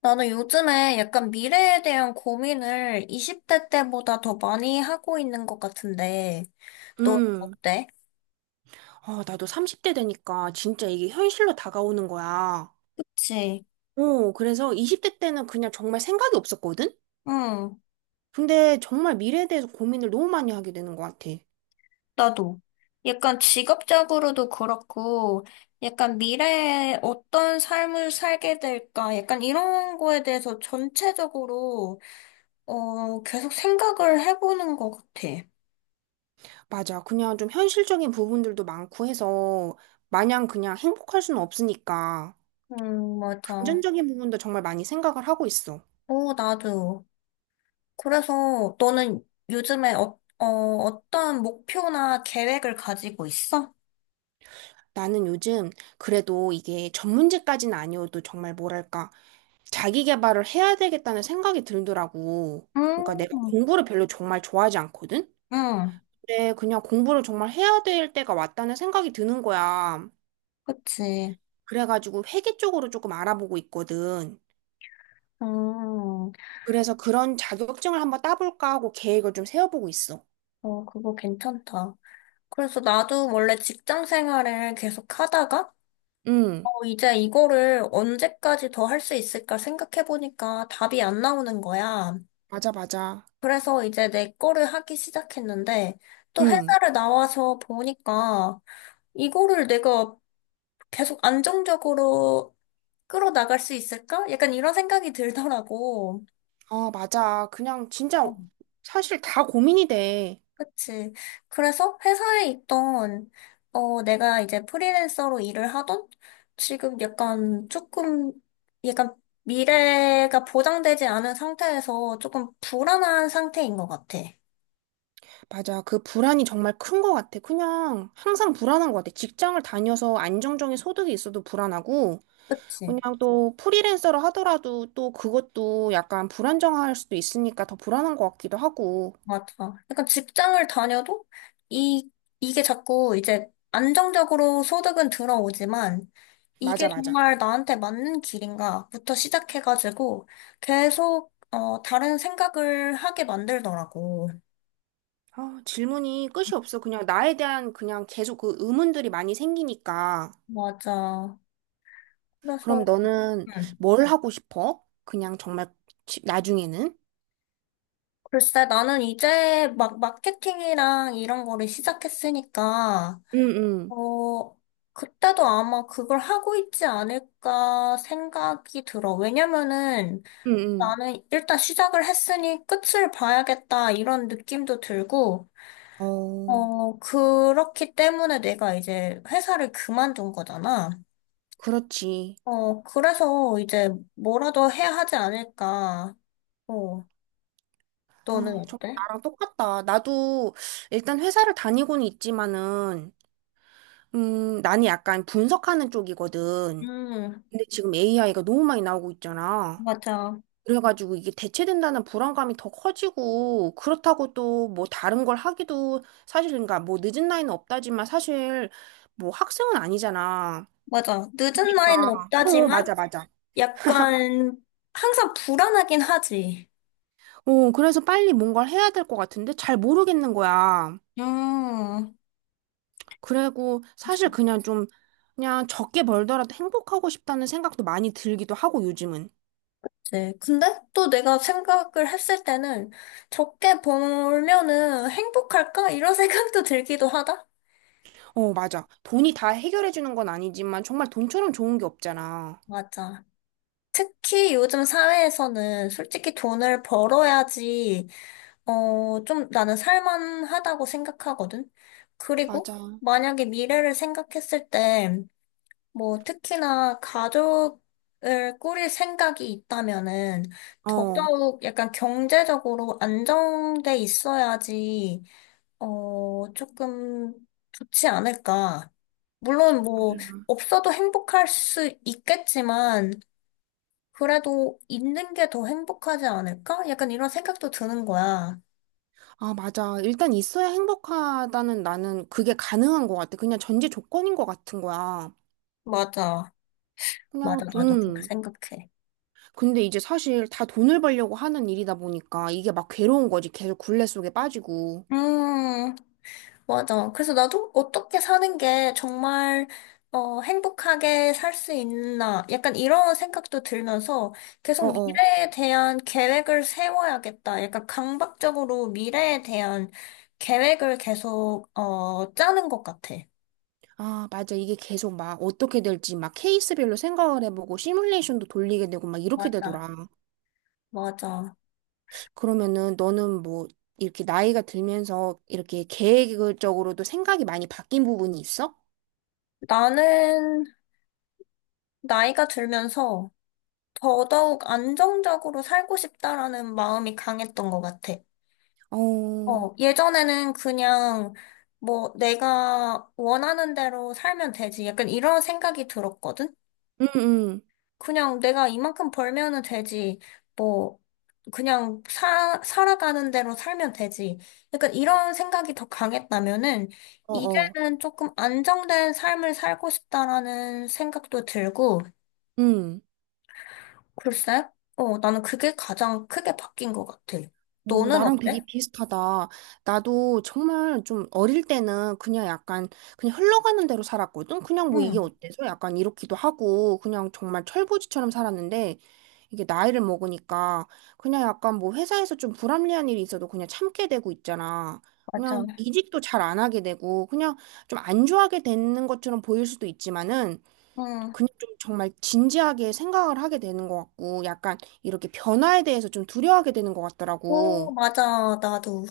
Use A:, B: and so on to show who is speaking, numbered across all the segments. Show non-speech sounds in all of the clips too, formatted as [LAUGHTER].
A: 나는 요즘에 약간 미래에 대한 고민을 20대 때보다 더 많이 하고 있는 것 같은데, 너
B: 음,
A: 어때?
B: 아, 나도 30대 되니까 진짜 이게 현실로 다가오는 거야.
A: 그치?
B: 어, 그래서 20대 때는 그냥 정말 생각이 없었거든?
A: 응,
B: 근데 정말 미래에 대해서 고민을 너무 많이 하게 되는 것 같아.
A: 나도. 약간 직업적으로도 그렇고, 약간 미래에 어떤 삶을 살게 될까, 약간 이런 거에 대해서 전체적으로, 계속 생각을 해보는 것 같아.
B: 맞아. 그냥 좀 현실적인 부분들도 많고 해서 마냥 그냥 행복할 수는 없으니까
A: 맞아.
B: 금전적인 부분도 정말 많이 생각을 하고 있어.
A: 오, 나도. 그래서 너는 요즘에 어떤 목표나 계획을 가지고 있어?
B: 나는 요즘 그래도 이게 전문직까지는 아니어도 정말 뭐랄까. 자기 개발을 해야 되겠다는 생각이 들더라고. 그러니까 내가
A: 음,
B: 공부를 별로 정말 좋아하지 않거든?
A: 응,
B: 근데 그냥 공부를 정말 해야 될 때가 왔다는 생각이 드는 거야.
A: 그치.
B: 그래가지고 회계 쪽으로 조금 알아보고 있거든.
A: 음,
B: 그래서 그런 자격증을 한번 따볼까 하고 계획을 좀 세워보고 있어.
A: 그거 괜찮다. 그래서 나도 원래 직장 생활을 계속 하다가,
B: 응,
A: 이제 이거를 언제까지 더 할 수 있을까 생각해보니까 답이 안 나오는 거야.
B: 맞아, 맞아.
A: 그래서 이제 내 거를 하기 시작했는데, 또
B: 응,
A: 회사를 나와서 보니까, 이거를 내가 계속 안정적으로 끌어나갈 수 있을까? 약간 이런 생각이 들더라고.
B: 아, 맞아. 그냥
A: 어,
B: 진짜 사실 다 고민이 돼.
A: 그치. 그래서 회사에 있던, 내가 이제 프리랜서로 일을 하던 지금 약간 조금, 약간 미래가 보장되지 않은 상태에서 조금 불안한 상태인 것 같아.
B: 맞아. 그 불안이 정말 큰 것 같아. 그냥 항상 불안한 것 같아. 직장을 다녀서 안정적인 소득이 있어도 불안하고,
A: 그치.
B: 그냥 또 프리랜서를 하더라도 또 그것도 약간 불안정할 수도 있으니까 더 불안한 것 같기도 하고.
A: 맞아. 약간 직장을 다녀도 이, 이게 자꾸 이제 안정적으로 소득은 들어오지만 이게
B: 맞아, 맞아.
A: 정말 나한테 맞는 길인가부터 시작해가지고 계속, 다른 생각을 하게 만들더라고.
B: 아, 질문이 끝이 없어. 그냥 나에 대한 그냥 계속 그 의문들이 많이 생기니까.
A: 맞아. 그래서,
B: 그럼 너는
A: 음,
B: 뭘 하고 싶어? 그냥 정말 나중에는?
A: 글쎄, 나는 이제 막 마케팅이랑 이런 거를 시작했으니까,
B: 응, 응,
A: 어, 그때도 아마 그걸 하고 있지 않을까 생각이 들어. 왜냐면은,
B: 응,
A: 나는 일단 시작을 했으니 끝을 봐야겠다 이런 느낌도 들고,
B: 응. 어,
A: 그렇기 때문에 내가 이제 회사를 그만둔 거잖아.
B: 그렇지.
A: 그래서 이제 뭐라도 해야 하지 않을까. 어, 너는
B: 아, 정말
A: 어때?
B: 나랑 똑같다. 나도 일단 회사를 다니고는 있지만은, 나는 약간 분석하는 쪽이거든.
A: 음,
B: 근데 지금 AI가 너무 많이 나오고 있잖아.
A: 맞아.
B: 그래가지고 이게 대체된다는 불안감이 더 커지고, 그렇다고 또 뭐 다른 걸 하기도 사실, 그러니까 뭐 늦은 나이는 없다지만 사실 뭐 학생은 아니잖아.
A: 맞아. 늦은
B: 그러니까.
A: 나이는
B: 어,
A: 없다지만
B: 맞아, 맞아.
A: 약간 항상 불안하긴 하지.
B: 어, 그래서 빨리 뭔가를 해야 될 것 같은데 잘 모르겠는 거야.
A: 음.
B: 그리고 사실 그냥 좀, 그냥 적게 벌더라도 행복하고 싶다는 생각도 많이 들기도 하고, 요즘은.
A: 네. 근데 또 내가 생각을 했을 때는 적게 벌면은 행복할까? 이런 [LAUGHS] 생각도 들기도 하다?
B: 어, 맞아. 돈이 다 해결해주는 건 아니지만 정말 돈처럼 좋은 게 없잖아.
A: 맞아. 특히 요즘 사회에서는 솔직히 돈을 벌어야지, 좀 나는 살만하다고 생각하거든? 그리고
B: 맞아.
A: 만약에 미래를 생각했을 때, 뭐, 특히나 가족을 꾸릴 생각이 있다면은
B: 어.
A: 더더욱 약간 경제적으로 안정돼 있어야지 조금 좋지 않을까. 물론 뭐, 없어도 행복할 수 있겠지만, 그래도 있는 게 더 행복하지 않을까? 약간 이런 생각도 드는 거야.
B: 아, 맞아. 일단 있어야 행복하다는 나는 그게 가능한 것 같아. 그냥 전제 조건인 것 같은 거야.
A: 맞아. 맞아.
B: 그냥
A: 나도 그렇게
B: 좀.
A: 생각해.
B: 근데 이제 사실 다 돈을 벌려고 하는 일이다 보니까 이게 막 괴로운 거지. 계속 굴레 속에 빠지고.
A: 음. 맞아. 그래서 나도 어떻게 사는 게 정말 행복하게 살 수 있나 약간 이런 생각도 들면서 계속
B: 어어.
A: 미래에 대한 계획을 세워야겠다. 약간 강박적으로 미래에 대한 계획을 계속 짜는 것 같아.
B: 아, 맞아. 이게 계속 막 어떻게 될지 막 케이스별로 생각을 해보고 시뮬레이션도 돌리게 되고 막 이렇게
A: 맞아.
B: 되더라.
A: 맞아.
B: 그러면은 너는 뭐 이렇게 나이가 들면서 이렇게 계획적으로도 생각이 많이 바뀐 부분이 있어?
A: 나는 나이가 들면서 더더욱 안정적으로 살고 싶다라는 마음이 강했던 것 같아.
B: 어.
A: 예전에는 그냥 뭐 내가 원하는 대로 살면 되지. 약간 이런 생각이 들었거든?
B: 응, 응.
A: 그냥 내가 이만큼 벌면은 되지. 뭐, 그냥 살아가는 대로 살면 되지. 약간 이런 생각이 더 강했다면은
B: 어어.
A: 이제는 조금 안정된 삶을 살고 싶다라는 생각도 들고,
B: 음.
A: 글쎄, 나는 그게 가장 크게 바뀐 것 같아.
B: 오,
A: 너는
B: 나랑 되게
A: 어때?
B: 비슷하다. 나도 정말 좀 어릴 때는 그냥 약간 그냥 흘러가는 대로 살았거든. 그냥 뭐 이게
A: 응,
B: 어때서 약간 이렇기도 하고 그냥 정말 철부지처럼 살았는데 이게 나이를 먹으니까 그냥 약간 뭐 회사에서 좀 불합리한 일이 있어도 그냥 참게 되고 있잖아.
A: 맞아.
B: 그냥 이직도 잘 안 하게 되고 그냥 좀 안 좋아하게 되는 것처럼 보일 수도 있지만은
A: 응.
B: 그냥 좀 정말 진지하게 생각을 하게 되는 것 같고, 약간 이렇게 변화에 대해서 좀 두려워하게 되는 것
A: 오,
B: 같더라고.
A: 맞아, 나도.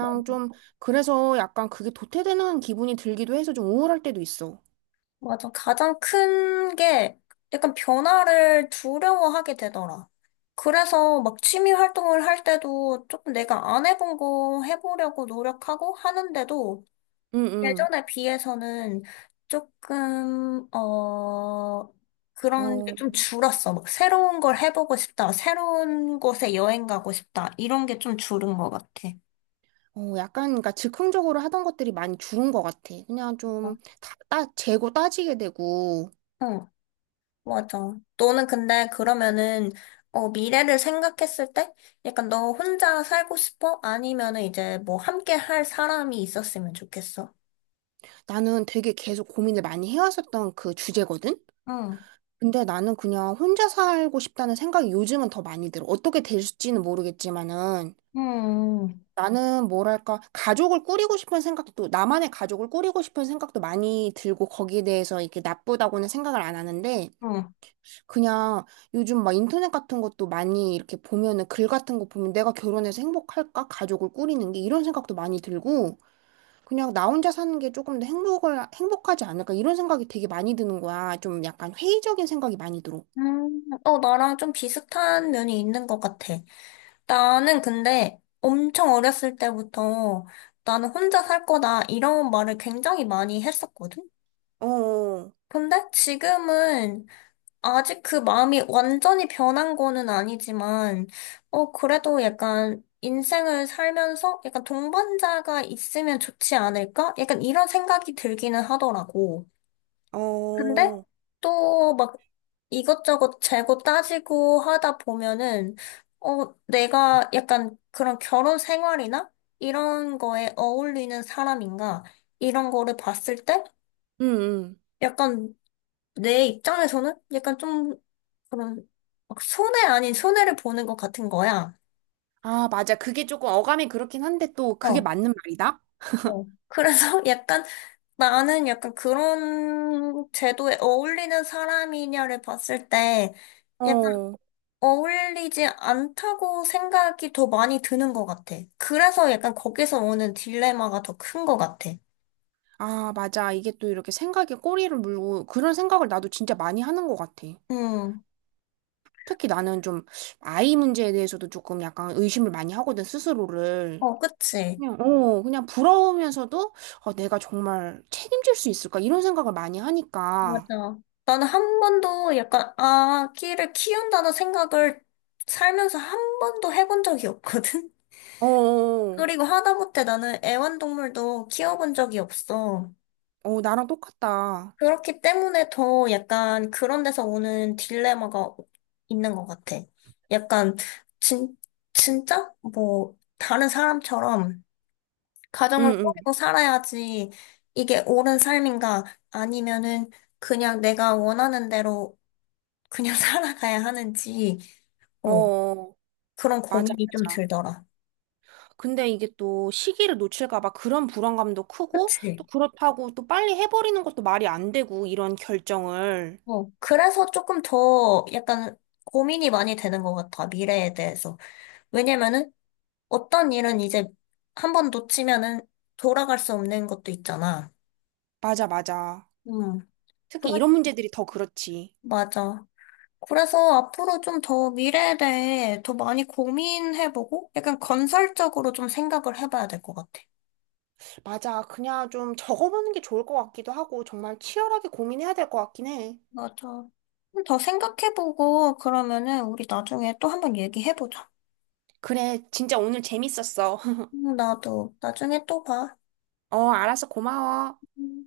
A: 어,
B: 좀, 그래서 약간 그게 도태되는 기분이 들기도 해서 좀 우울할 때도 있어.
A: 맞아. 가장 큰 게 약간 변화를 두려워하게 되더라. 그래서 막 취미 활동을 할 때도 조금 내가 안 해본 거 해보려고 노력하고 하는데도
B: 응, 응.
A: 예전에 비해서는 조금, 그런 게
B: 어,
A: 좀 줄었어. 막 새로운 걸 해보고 싶다. 새로운 곳에 여행 가고 싶다. 이런 게 좀 줄은 것 같아.
B: 어, 약간, 그러니까 즉흥적으로 하던 것들이 많이 줄은 것 같아. 그냥 좀, 재고 따지게 되고,
A: 어. 맞아. 너는 근데 그러면은, 미래를 생각했을 때? 약간 너 혼자 살고 싶어? 아니면은 이제 뭐 함께 할 사람이 있었으면 좋겠어?
B: 나는 되게 계속 고민을 많이 해왔었던 그 주제거든?
A: 응,
B: 근데 나는 그냥 혼자 살고 싶다는 생각이 요즘은 더 많이 들어. 어떻게 될지는 모르겠지만은.
A: 응
B: 나는 뭐랄까, 가족을 꾸리고 싶은 생각도, 나만의 가족을 꾸리고 싶은 생각도 많이 들고 거기에 대해서 이렇게 나쁘다고는 생각을 안 하는데,
A: 응.
B: 그냥 요즘 막 인터넷 같은 것도 많이 이렇게 보면은 글 같은 거 보면 내가 결혼해서 행복할까? 가족을 꾸리는 게 이런 생각도 많이 들고, 그냥 나 혼자 사는 게 조금 더 행복하지 않을까? 이런 생각이 되게 많이 드는 거야. 좀 약간 회의적인 생각이 많이 들어.
A: 나랑 좀 비슷한 면이 있는 것 같아. 나는 근데 엄청 어렸을 때부터 나는 혼자 살 거다 이런 말을 굉장히 많이 했었거든?
B: 어,
A: 근데 지금은 아직 그 마음이 완전히 변한 거는 아니지만, 그래도 약간 인생을 살면서 약간 동반자가 있으면 좋지 않을까? 약간 이런 생각이 들기는 하더라고. 근데
B: 어,
A: 또 막 이것저것 재고 따지고 하다 보면은, 내가 약간 그런 결혼 생활이나 이런 거에 어울리는 사람인가? 이런 거를 봤을 때
B: 응, 응.
A: 약간 내 입장에서는 약간 좀 그런 막 손해 아닌 손해를 보는 것 같은 거야.
B: 아, 맞아. 그게 조금 어감이 그렇긴 한데 또 그게
A: 어,
B: 맞는 말이다.
A: 어. 그래서 [LAUGHS] 약간 나는 약간 그런 제도에 어울리는 사람이냐를 봤을 때 약간
B: 어,
A: 어울리지 않다고 생각이 더 많이 드는 것 같아. 그래서 약간 거기서 오는 딜레마가 더 큰 것 같아.
B: 아, 맞아. 이게 또 이렇게 생각에 꼬리를 물고 그런 생각을 나도 진짜 많이 하는 것 같아.
A: 음,
B: 특히 나는 좀 아이 문제에 대해서도 조금 약간 의심을 많이 하거든, 스스로를.
A: 어, 그치.
B: 그냥, 어, 그냥 부러우면서도 어, 내가 정말 책임질 수 있을까? 이런 생각을 많이 하니까.
A: 맞아. 나는 한 번도 약간 아기를 키운다는 생각을 살면서 한 번도 해본 적이 없거든.
B: 어, 어,
A: 그리고 하다못해 나는 애완동물도 키워본 적이 없어.
B: 어, 나랑 똑같다.
A: 그렇기 때문에 더 약간 그런 데서 오는 딜레마가 있는 것 같아. 약간, 진, 진짜? 뭐, 다른 사람처럼 가정을
B: 응,
A: 꾸리고 살아야지 이게 옳은 삶인가 아니면은 그냥 내가 원하는 대로 그냥 [LAUGHS] 살아가야 하는지,
B: 응. 어,
A: 어,
B: 어.
A: 그런
B: 맞아,
A: 고민이 좀
B: 맞아.
A: 들더라.
B: 근데 이게 또 시기를 놓칠까 봐 그런 불안감도 크고
A: 그치?
B: 또 그렇다고 또 빨리 해버리는 것도 말이 안 되고 이런 결정을.
A: 그래서 조금 더 약간 고민이 많이 되는 것 같아, 미래에 대해서. 왜냐면은 어떤 일은 이제 한 번 놓치면은 돌아갈 수 없는 것도 있잖아.
B: 맞아, 맞아.
A: 응. 그래,
B: 특히 이런 문제들이 더 그렇지.
A: 맞아. 그래서 앞으로 좀 더 미래에 대해 더 많이 고민해보고 약간 건설적으로 좀 생각을 해봐야 될 것 같아.
B: 맞아. 그냥 좀 적어보는 게 좋을 것 같기도 하고 정말 치열하게 고민해야 될 것 같긴 해.
A: 맞아. 좀 더 생각해보고 그러면은 우리 나중에 또 한 번 얘기해보자.
B: 그래, 진짜 오늘 재밌었어. [LAUGHS]
A: 나도 나중에 또 봐.
B: 어, 알았어. 고마워.
A: 음.